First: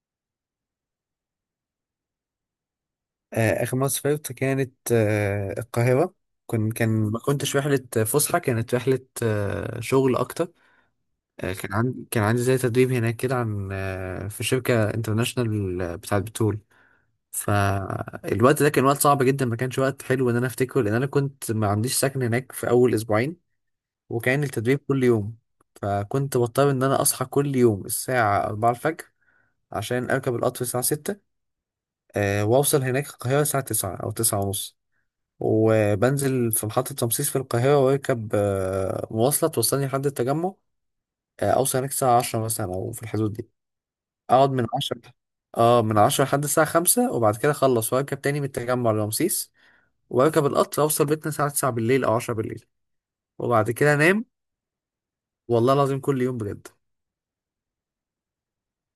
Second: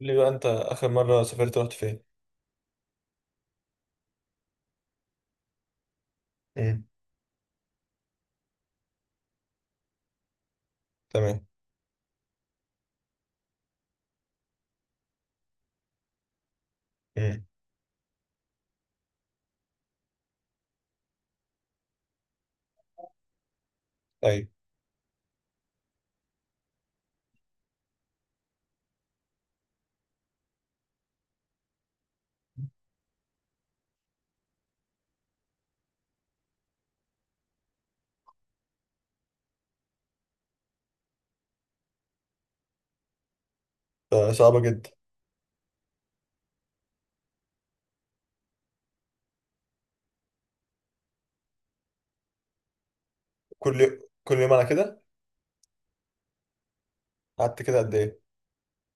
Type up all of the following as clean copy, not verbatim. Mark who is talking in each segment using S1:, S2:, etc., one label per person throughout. S1: قول لي بقى، انت اخر مره سافرت رحت فين؟
S2: آخر مرة سافرت كانت، القاهرة.
S1: امم.
S2: كان ما كنتش رحلة فسحة، كانت رحلة شغل أكتر.
S1: تمام.
S2: كان عندي زي تدريب هناك كده، عن في شركة انترناشونال بتاعة بترول.
S1: امم.
S2: فالوقت ده كان وقت صعب جدا، ما كانش وقت حلو إن أنا أفتكره، لأن أنا كنت ما عنديش سكن هناك في أول أسبوعين، وكان
S1: ايوه.
S2: التدريب كل يوم، فكنت بضطر إن أنا أصحى كل يوم الساعة 4 الفجر عشان أركب القطر الساعة 6. وأوصل هناك القاهرة الساعة 9 أو 9 ونص، وبنزل في محطة رمسيس في القاهرة، واركب مواصلة توصلني لحد التجمع. أوصل هناك الساعة عشرة مثلا أو في الحدود دي.
S1: ده
S2: أقعد
S1: صعبه
S2: من
S1: جدا.
S2: عشرة، اه من عشرة لحد الساعة خمسة، وبعد كده أخلص وأركب تاني من التجمع لرمسيس، وأركب القطر أوصل بيتنا الساعة تسعة بالليل أو عشرة بالليل، وبعد
S1: كل
S2: كده
S1: يوم
S2: أنام.
S1: كل يوم على كده؟
S2: والله العظيم كل يوم بجد.
S1: قعدت كده قد ايه؟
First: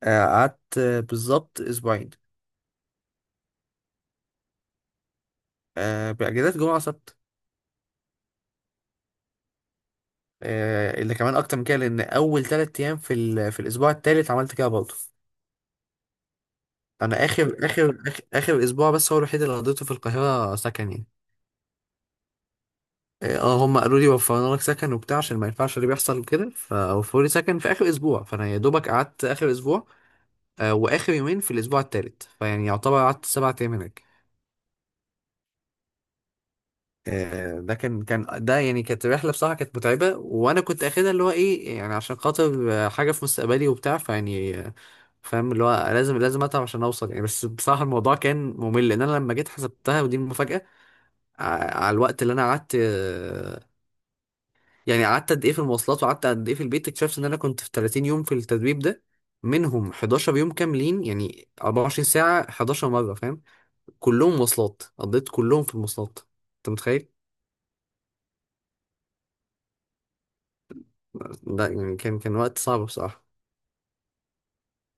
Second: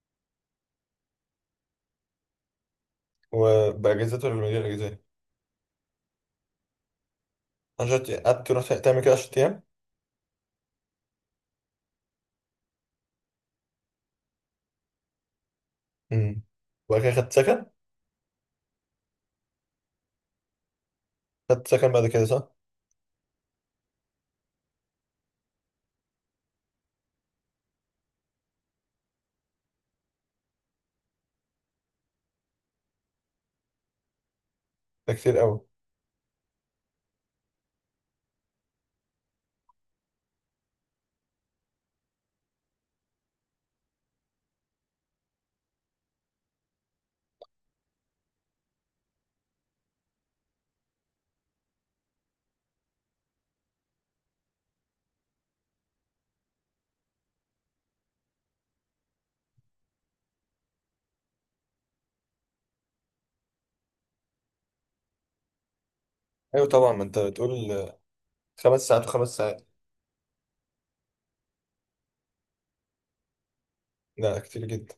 S2: قعدت بالظبط أسبوعين.
S1: وباجازات ولا من غير اجازات؟
S2: بأجازات، جمعة سبت.
S1: عشان قعدت رحت تعمل كده 10 ايام؟
S2: اللي كمان أكتر من كده، لأن أول تلات أيام في في الأسبوع التالت عملت كده برضه.
S1: امم. وبعد كده
S2: انا
S1: خدت
S2: اخر
S1: سكن؟
S2: اخر اخر, آخر اسبوع بس هو الوحيد اللي قضيته في القاهره سكن يعني.
S1: خدت سكن بعد كده، صح؟
S2: اه، هم قالوا لي وفرنا لك سكن وبتاع، عشان ما ينفعش اللي بيحصل وكده، فوفروا لي سكن في اخر اسبوع، فانا يا دوبك قعدت اخر اسبوع. واخر يومين في الاسبوع الثالث، فيعني يعتبر قعدت سبع ايام هناك.
S1: ده كتير قوي.
S2: ده كان ده يعني كانت رحله بصراحه، كانت متعبه، وانا كنت اخدها اللي هو ايه يعني عشان خاطر حاجه في مستقبلي وبتاع، فيعني فاهم اللي هو لازم اتعب عشان اوصل يعني. بس بصراحه الموضوع كان ممل، لان انا لما جيت حسبتها ودي المفاجاه. على الوقت اللي انا قعدت، يعني قعدت قد ايه في المواصلات وقعدت قد ايه في البيت، اكتشفت ان انا كنت في 30 يوم في التدريب ده. منهم 11 يوم كاملين، يعني 24 ساعة 11 مرة، فاهم؟ كلهم مواصلات، قضيت كلهم في المواصلات.
S1: ايوه
S2: انت
S1: طبعا، ما
S2: متخيل؟
S1: انت بتقول. 5 ساعات و5 ساعات.
S2: ده يعني كان وقت صعب بصراحة.
S1: لا، كتير جدا.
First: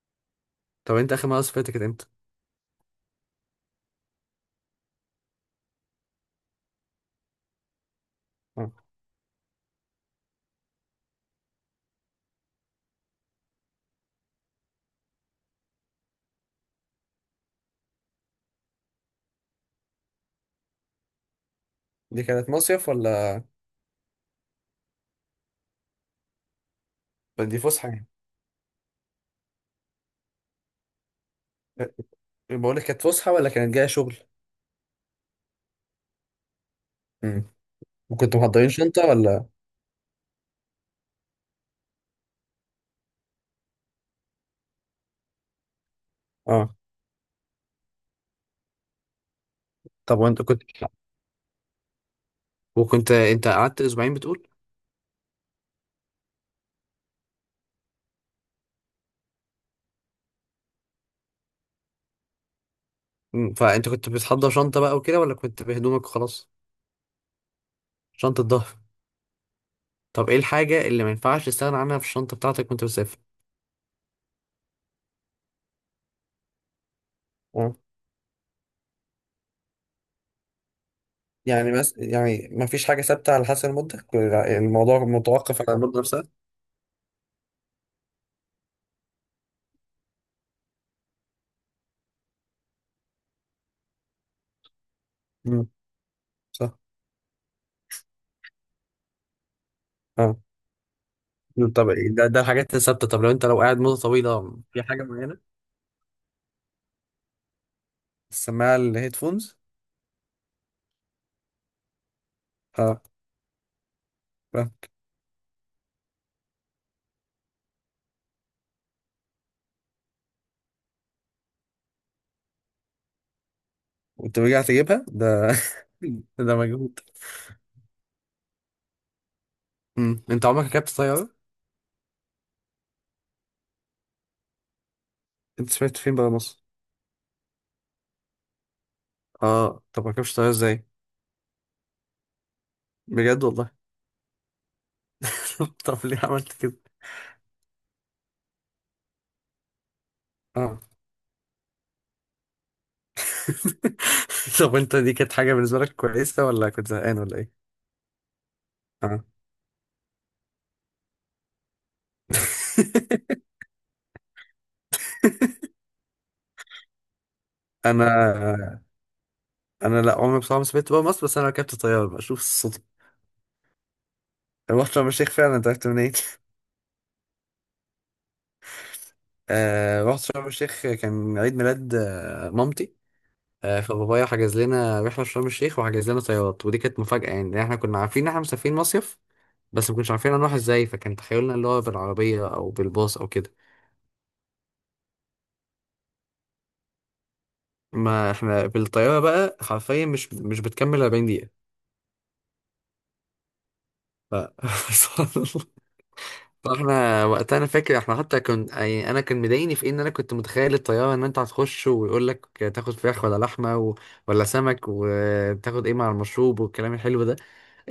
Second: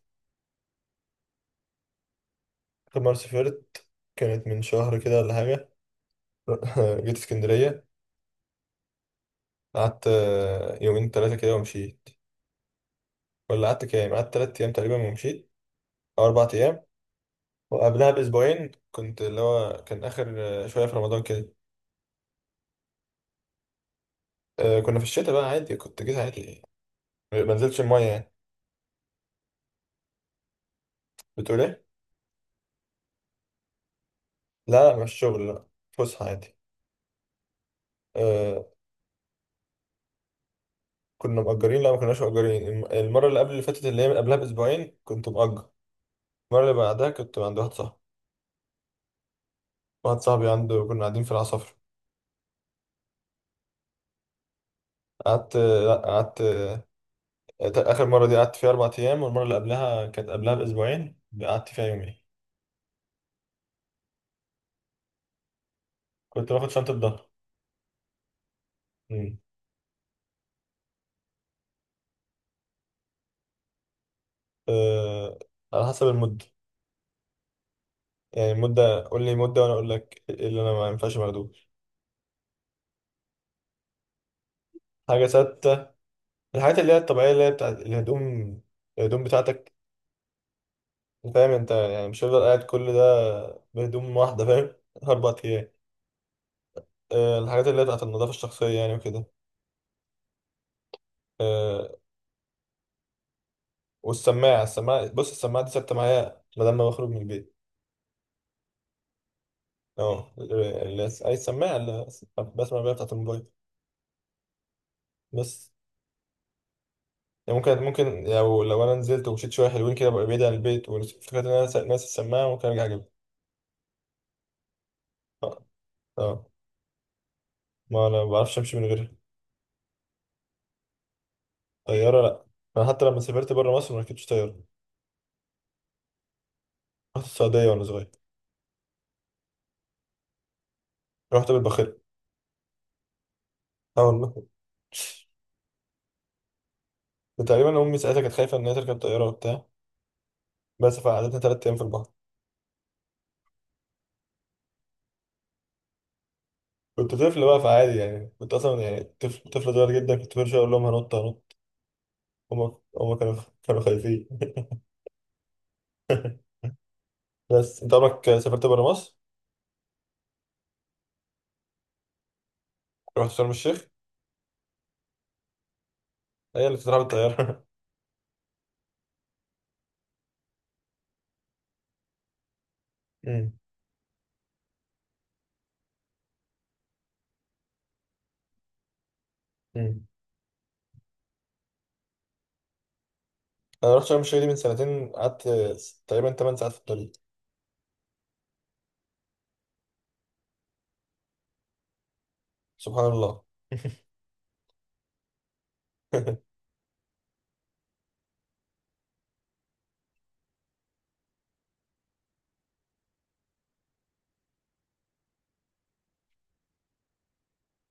S2: طب انت اخر مرة سافرت كانت امتى؟
S1: اخر مره سافرت كانت من شهر كده ولا حاجه. جيت اسكندريه.
S2: آه.
S1: قعدت يومين ثلاثه كده ومشيت. ولا قعدت كام، قعدت 3 ايام تقريبا ومشيت. او 4 ايام. وقبلها بأسبوعين كنت اللي هو كان آخر، شوية في رمضان كده.
S2: دي كانت مصيف ولا؟
S1: كنا في الشتاء بقى، عادي كنت جيت عادي. ما
S2: دي
S1: نزلتش
S2: فسحة
S1: المية
S2: يعني؟
S1: يعني. بتقول إيه؟
S2: بقول لك كانت فسحة ولا كانت جاية شغل؟
S1: لا لا، مش شغل لا. فسحة عادي.
S2: امم. وكنتوا
S1: آه،
S2: محضرين شنطة ولا؟
S1: كنا مأجرين، لا ما كناش مأجرين، المرة اللي قبل اللي فاتت، اللي هي من قبلها بأسبوعين كنت مأجر. المرة اللي
S2: اه.
S1: بعدها كنت عند واحد صاحبي. واحد
S2: طب وانت
S1: صاحبي
S2: كنت
S1: عنده، كنا قاعدين في العصافرة.
S2: وكنت انت قعدت اسبوعين بتقول؟
S1: لا قعدت آخر مرة دي قعدت فيها 4 أيام، والمرة اللي قبلها كانت قبلها بأسبوعين قعدت فيها يومين.
S2: فانت كنت بتحضر شنطة بقى وكده، ولا كنت بهدومك وخلاص؟
S1: كنت باخد شنطة ظهر.
S2: شنطة ظهر.
S1: أمم.
S2: طب ايه الحاجة اللي ما ينفعش تستغنى عنها في الشنطة بتاعتك وانت بتسافر؟
S1: آه، على حسب المدة.
S2: اه.
S1: يعني مدة، قول لي مدة وأنا أقول لك إيه اللي أنا ما ينفعش باخدوش.
S2: يعني بس يعني ما فيش حاجة ثابتة على حسب المدة، يعني الموضوع
S1: حاجة
S2: متوقف على
S1: ستة.
S2: المدة نفسها.
S1: الحاجات اللي هي الطبيعية اللي هي بتاعت الهدوم. الهدوم بتاعتك. فاهم أنت، يعني مش هفضل قاعد كل ده بهدوم واحدة، فاهم. أربع
S2: مم،
S1: أيام
S2: صح.
S1: الحاجات اللي هي بتاعت النظافة الشخصية يعني وكده.
S2: اه، طب
S1: آه،
S2: إيه ده؟ الحاجات الثابتة. طب لو انت لو قاعد مدة طويلة
S1: والسماعة،
S2: في حاجة
S1: بص،
S2: معينة؟
S1: السماعة دي ثابتة معايا ما دام ما بخرج من البيت.
S2: السماعة، الهيدفونز؟
S1: أه، أي سماعة اللي بسمع بيها
S2: اه،
S1: بتاعت الموبايل.
S2: فاهم.
S1: بس. يعني ممكن لو أنا نزلت ومشيت شوية حلوين كده، ببقى بعيد عن البيت وافتكرت إن أنا ناسي السماعة، ممكن أرجع أجيبها.
S2: كنت رجعت اجيبها ده؟
S1: أه. اه،
S2: ده مجهود.
S1: ما انا ما بعرفش امشي من غيرها.
S2: مم. انت عمرك ركبت طيارة؟
S1: طياره؟ لا. انا حتى لما سافرت بره مصر ما ركبتش طياره.
S2: انت سمعت فين بقى مصر؟
S1: رحت السعوديه وانا صغير.
S2: اه، طب ما ركبتش طيارة ازاي؟
S1: رحت بالباخره.
S2: بجد والله؟
S1: اول،
S2: طب ليه عملت كده؟
S1: ما تقريبا امي ساعتها كانت خايفه ان هي تركب طياره وبتاع.
S2: اه.
S1: بس فقعدتنا 3 ايام في البحر.
S2: طب انت دي كانت حاجة بالنسبة لك كويسة ولا كنت
S1: كنت
S2: زهقان ولا
S1: طفل بقى،
S2: ايه؟
S1: فعادي يعني كنت اصلا يعني
S2: اه.
S1: طفل صغير جدا، كنت برجع اقول لهم هنط هنط. هما كانوا، كانوا خايفين. بس انت عمرك سافرت
S2: انا
S1: بره مصر؟
S2: انا لا عمري بصراحة ما سافرت بقى مصر، بس انا ركبت طيارة بشوف الصدفة.
S1: رحت شرم الشيخ؟
S2: رحت شرم الشيخ فعلا. انت عرفت منين؟
S1: هي اللي بتتراح بالطياره.
S2: آه، رحت شرم الشيخ، كان عيد ميلاد مامتي.
S1: أمم.
S2: فبابايا حجز لنا رحلة في شرم الشيخ وحجز لنا طيارات، ودي كانت مفاجأة يعني، لأن احنا كنا عارفين ان احنا مسافرين مصيف، بس ما
S1: أمم.
S2: كناش عارفين هنروح ازاي، فكان تخيلنا اللي هو بالعربية او بالباص او كده.
S1: انا رحت شرم الشيخ دي من سنتين، قعدت تقريبا 8 ساعات في الطريق.
S2: ما احنا بالطيارة بقى حرفيا مش بتكمل 40 دقيقة.
S1: سبحان الله.
S2: ف... سبحان الله. فاحنا وقتها انا فاكر احنا حتى كنت يعني انا كان مضايقني في إيه؟ ان انا كنت متخيل الطيارة ان انت هتخش ويقول لك تاخد فراخ ولا لحمة ولا سمك، وتاخد ايه مع المشروب والكلام الحلو ده؟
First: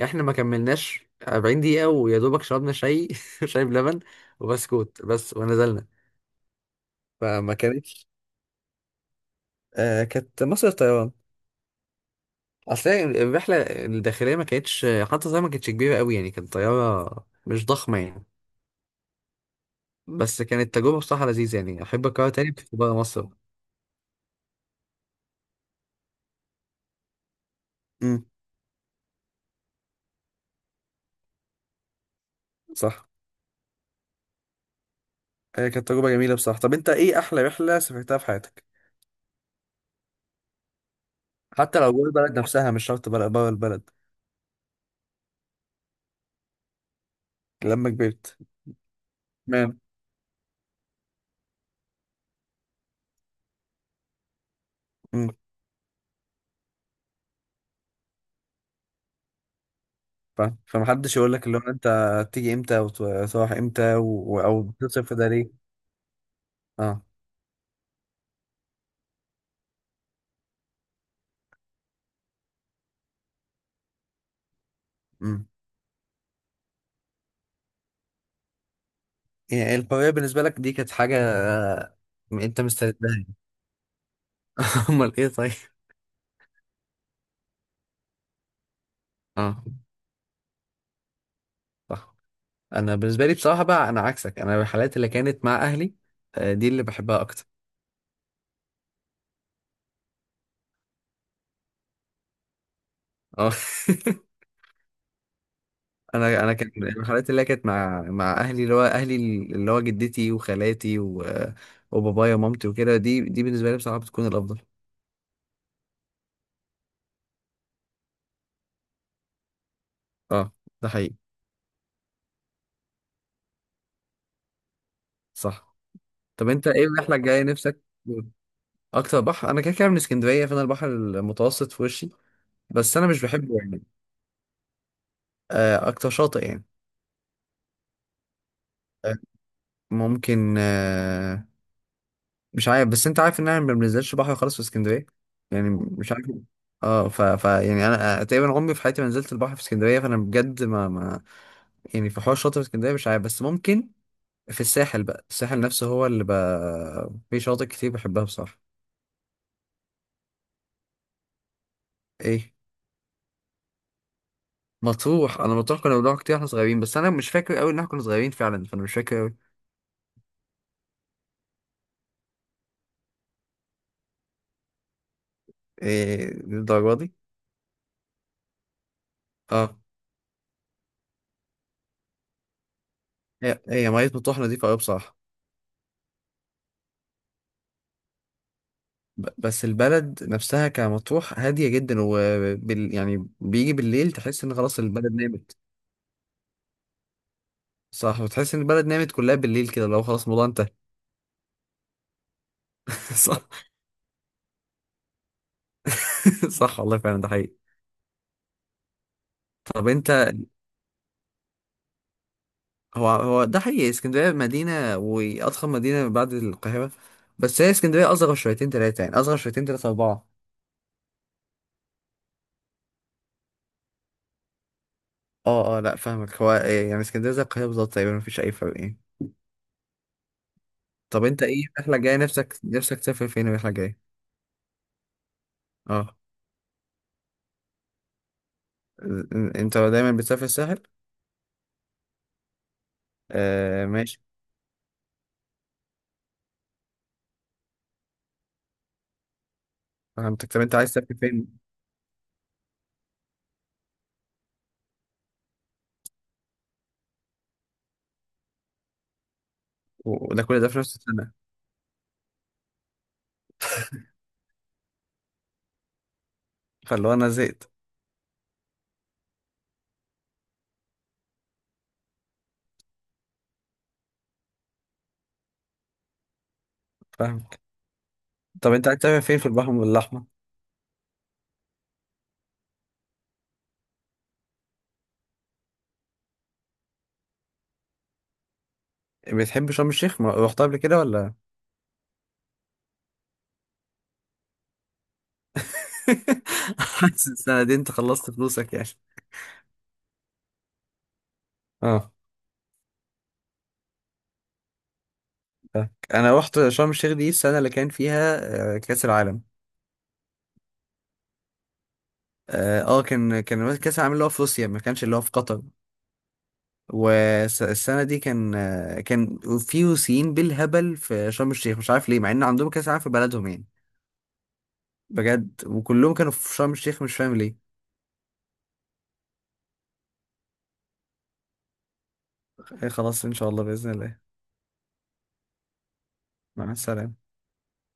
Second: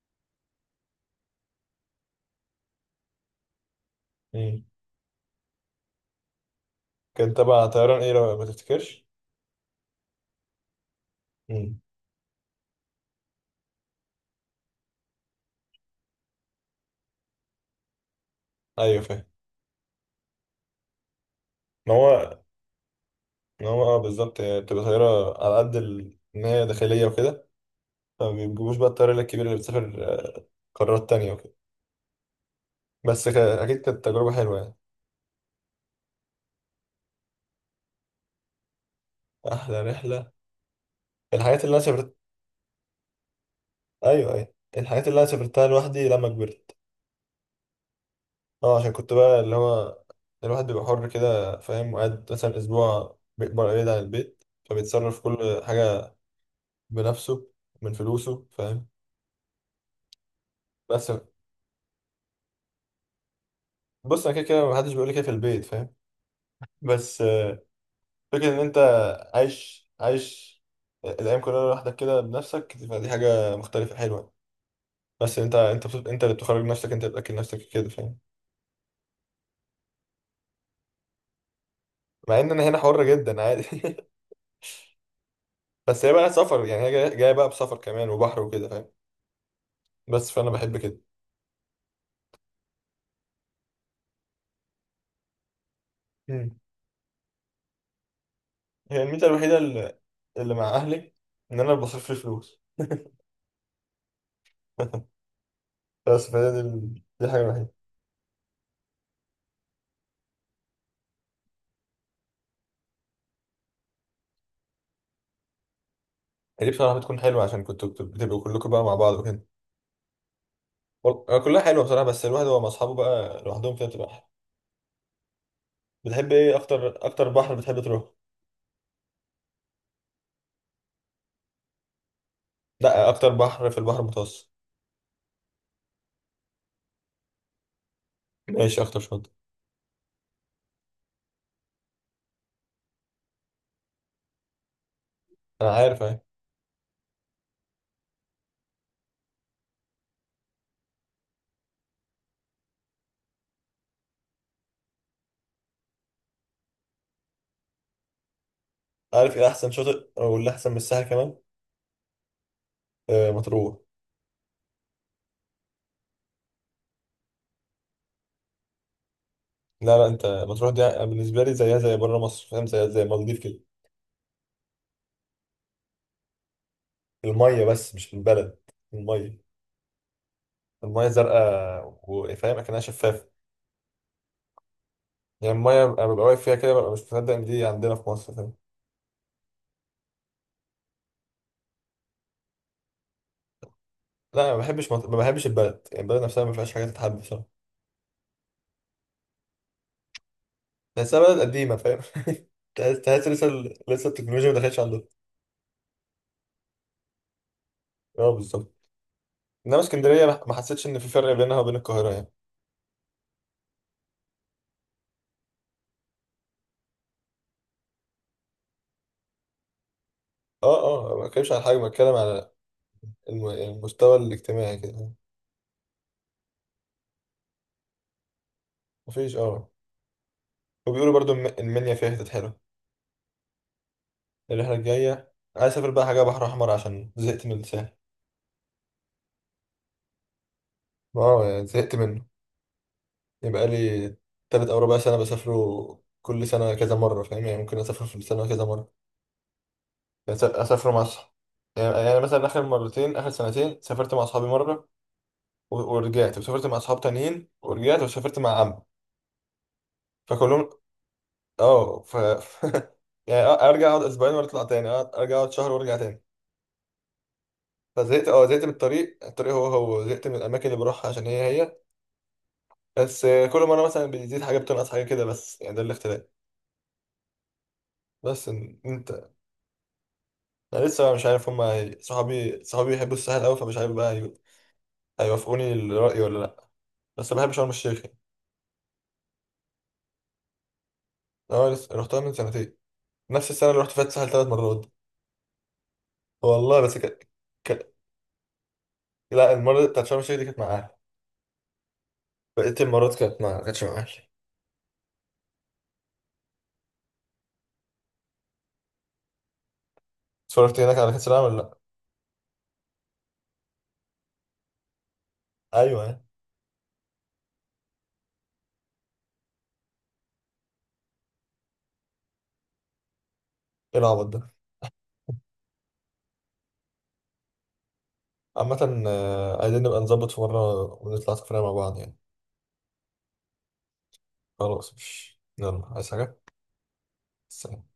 S2: احنا ما كملناش 40 دقيقة، ويا دوبك شربنا شاي شاي بلبن
S1: مم.
S2: وبسكوت بس، ونزلنا.
S1: كان
S2: فما
S1: تبع طيران
S2: كانتش
S1: ايه لو ما تفتكرش؟
S2: آه كانت مصر الطيران.
S1: مم.
S2: اصل هي الرحله الداخليه ما كانتش، حتى زي ما كانتش كبيره قوي يعني، كانت طياره مش ضخمه يعني.
S1: ايوه، فاهم.
S2: بس كانت تجربه بصراحه لذيذه، يعني
S1: ما
S2: احب اكررها
S1: هو،
S2: تاني بس بره مصر.
S1: اه بالظبط، هي بتبقى طياره على قد ان هي داخليه وكده.
S2: امم.
S1: فما بيجيبوش بقى الطياره الكبيره اللي بتسافر آه، قارات تانية وكده.
S2: صح.
S1: بس اكيد كانت تجربه حلوه يعني.
S2: هي كانت تجربة جميلة بصراحة. طب انت ايه احلى رحلة سافرتها في حياتك؟
S1: احلى رحله، الحاجات اللي
S2: حتى
S1: انا
S2: لو جوه
S1: سافرت.
S2: البلد نفسها، مش شرط بره، البلد.
S1: ايوه ايوه، الحاجات اللي انا سافرتها لوحدي لما كبرت.
S2: لما كبرت.
S1: اه عشان كنت بقى اللي
S2: تمام.
S1: هو، الواحد بيبقى حر كده فاهم، وقاعد مثلا اسبوع بيكبر بعيد عن البيت فبيتصرف
S2: امم.
S1: كل حاجه بنفسه، من فلوسه فاهم.
S2: فاهم.
S1: بس،
S2: فمحدش يقول لك اللي هو انت تيجي امتى وتروح امتى،
S1: بص انا كده
S2: او
S1: كده محدش
S2: بتصرف
S1: بيقول لي
S2: في
S1: كده
S2: ده
S1: في
S2: ليه؟
S1: البيت فاهم.
S2: اه.
S1: بس فكره ان انت عايش الايام كلها لوحدك كده بنفسك، فدي حاجه مختلفه حلوه. بس
S2: امم.
S1: انت اللي بتخرج نفسك، انت اللي بتاكل نفسك كده فاهم.
S2: يعني الحرية بالنسبة لك دي كانت حاجة،
S1: مع ان
S2: انت
S1: انا هنا
S2: مستعد
S1: حر
S2: لها؟
S1: جدا عادي
S2: امال ايه طيب؟
S1: بس هي بقى سفر، يعني هي جاية بقى بسفر كمان وبحر وكده فاهم.
S2: اه،
S1: بس فانا بحب كده.
S2: صح. انا بالنسبه لي بصراحه بقى، انا عكسك، انا الحالات اللي كانت مع اهلي،
S1: مم.
S2: دي اللي بحبها اكتر.
S1: هي الميزه الوحيده اللي مع اهلي، ان انا بصرف لي فلوس.
S2: اه.
S1: بس
S2: انا
S1: فهي
S2: انا
S1: دي،
S2: كان
S1: دي
S2: الحالات
S1: الحاجه
S2: اللي كانت
S1: الوحيده.
S2: مع اهلي، اللي هو اهلي، اللي هو جدتي وخالاتي وبابايا ومامتي وكده، دي بالنسبه لي بصراحه بتكون الافضل.
S1: هي دي بصراحه بتكون حلوه، عشان كنتوا بتبقوا كلكم بقى مع بعض وكده.
S2: اه، ده حقيقي.
S1: كلها حلوه بصراحه، بس الواحد هو مع اصحابه بقى لوحدهم كده بتبقى احلى.
S2: صح.
S1: بتحب
S2: طب
S1: ايه
S2: انت ايه
S1: اكتر
S2: الرحله
S1: اكتر،
S2: الجايه
S1: بحر بتحب
S2: نفسك؟
S1: تروح؟
S2: اكتر بحر؟ انا كده كده من اسكندريه، فانا البحر المتوسط في وشي، بس انا
S1: لا،
S2: مش
S1: اكتر
S2: بحبه
S1: بحر في
S2: يعني.
S1: البحر المتوسط.
S2: اكتر شاطئ يعني.
S1: ماشي اكتر
S2: آه،
S1: شاطئ.
S2: ممكن. مش عارف، بس انت عارف ان انا ما بنزلش بحر خالص في اسكندريه،
S1: انا
S2: يعني
S1: عارف
S2: مش
S1: اهي.
S2: عارف. اه. ف... ف يعني انا تقريبا عمري في حياتي ما نزلت البحر في اسكندريه، فانا بجد ما يعني. في حوار شاطئ في اسكندريه مش عارف، بس ممكن في الساحل بقى. الساحل نفسه هو اللي بقى في شواطئ كتير بحبها بصراحه.
S1: عارف ايه احسن شاطئ او اللي احسن من الساحل كمان؟
S2: ايه؟
S1: آه، مطروح.
S2: مطروح؟ انا مطروح كنا بنروح كتير واحنا صغيرين، بس انا مش فاكر قوي ان احنا كنا صغيرين فعلا، فانا مش فاكر قوي.
S1: لا لا، انت مطروح دي بالنسبه لي زيها زي بره مصر فاهم، زي المالديف كده.
S2: ايه الدرجه دي؟
S1: الميه بس مش البلد. الميه،
S2: اه،
S1: الميه زرقاء وفاهم اكنها شفافه.
S2: هي ميه مطروح نظيفه قوي بصراحه.
S1: يعني الميه انا ببقى واقف فيها كده ببقى مش مصدق ان دي عندنا في مصر فاهم.
S2: بس البلد نفسها كمطروح هادية جدا، يعني بيجي بالليل تحس
S1: لا
S2: ان خلاص البلد
S1: ما بحبش
S2: نامت.
S1: البلد، يعني البلد نفسها ما فيهاش حاجه تتحب بصراحه.
S2: صح. وتحس ان البلد نامت كلها بالليل كده، لو خلاص الموضوع انتهى.
S1: بس بلد قديمة فاهم. تحس تحس
S2: صح.
S1: لسه التكنولوجيا ما دخلتش عندنا.
S2: صح والله، فعلا ده حقيقي.
S1: اه بالظبط. انما
S2: طب
S1: اسكندرية
S2: انت
S1: ما حسيتش ان في فرق بينها وبين القاهرة يعني.
S2: هو ده حقيقي، اسكندرية مدينة واضخم مدينة بعد القاهرة، بس هي اسكندرية اصغر شويتين تلاتة، يعني اصغر شويتين تلاتة اربعة.
S1: اه اه، ما بتكلمش عن حاجة، بتكلم على المستوى الاجتماعي كده.
S2: اه، اه، لا فاهمك. هو إيه؟ يعني اسكندرية زي القاهرة بالظبط تقريبا، مفيش اي فرق يعني.
S1: مفيش، اه. وبيقولوا
S2: طب
S1: برضو
S2: انت ايه
S1: المنيا
S2: الرحلة
S1: فيها
S2: الجاية،
S1: حتت حلوة.
S2: نفسك تسافر فين الرحلة الجاية؟
S1: الرحلة الجاية عايز اسافر بقى
S2: اه.
S1: حاجة بحر احمر عشان زهقت من الساحل.
S2: انت دايما بتسافر الساحل؟
S1: اه يعني زهقت منه. يبقى
S2: آه،
S1: لي
S2: ماشي.
S1: تلات او ربع سنة بسافره، كل سنة كذا مرة فاهم، يعني ممكن اسافر في السنة كذا مرة.
S2: فهمتك. طب انت عايز
S1: اسافر مع
S2: تسافر
S1: اصحابي.
S2: فين؟
S1: يعني مثلا اخر مرتين اخر سنتين سافرت مع اصحابي مره، ورجعت وسافرت مع اصحاب تانيين، ورجعت وسافرت مع عم.
S2: وده كل ده
S1: فكلهم،
S2: في نفس السنة؟
S1: اه، يعني ارجع اقعد اسبوعين واطلع تاني، ارجع اقعد شهر وارجع تاني.
S2: فاللي هو انا زهقت.
S1: فزهقت، زهقت من الطريق، الطريق هو زهقت من الاماكن اللي بروحها عشان هي. بس كل مره مثلا بتزيد حاجه بتنقص حاجه كده، بس يعني ده الاختلاف.
S2: فاهمك.
S1: بس
S2: طب
S1: إن
S2: انت عايز تسافر
S1: انت،
S2: فين في البحر الأحمر؟
S1: انا لسه بقى مش عارف صحابي بيحبوا الساحل قوي، فمش عارف بقى هيوافقوني الرأي ولا لا. بس بحب شرم الشيخ.
S2: بتحب شرم الشيخ؟ ما رحتها قبل كده ولا؟
S1: اه، لسه رحتها من سنتين. نفس السنه اللي رحت فيها الساحل 3 مرات. والله بس كانت،
S2: حاسس السنة دي
S1: كان...
S2: انت خلصت فلوسك يعني؟
S1: لا، المره بتاعت شرم الشيخ دي كانت مع اهلي.
S2: اه،
S1: بقيه المرات كانتش مع اهلي.
S2: فاهمك. انا رحت شرم الشيخ دي السنة اللي كان فيها كأس العالم.
S1: اتفرجت هناك على كاس العالم ولا لا؟
S2: اه. كان كأس العالم اللي هو في روسيا، ما كانش اللي هو في قطر.
S1: ايوه ايه.
S2: والسنة دي كان كان في روسيين بالهبل في شرم الشيخ، مش عارف ليه، مع ان عندهم كأس العالم في بلدهم يعني.
S1: العبط ده!
S2: بجد وكلهم كانوا في شرم الشيخ، مش فاهم ليه.
S1: عامه، عايزين نبقى نظبط في مره ونطلع سفريه مع بعض يعني.
S2: خلاص ان شاء الله باذن الله.
S1: خلاص، مش، يلا عايز حاجه؟
S2: مع السلامه.
S1: سلام.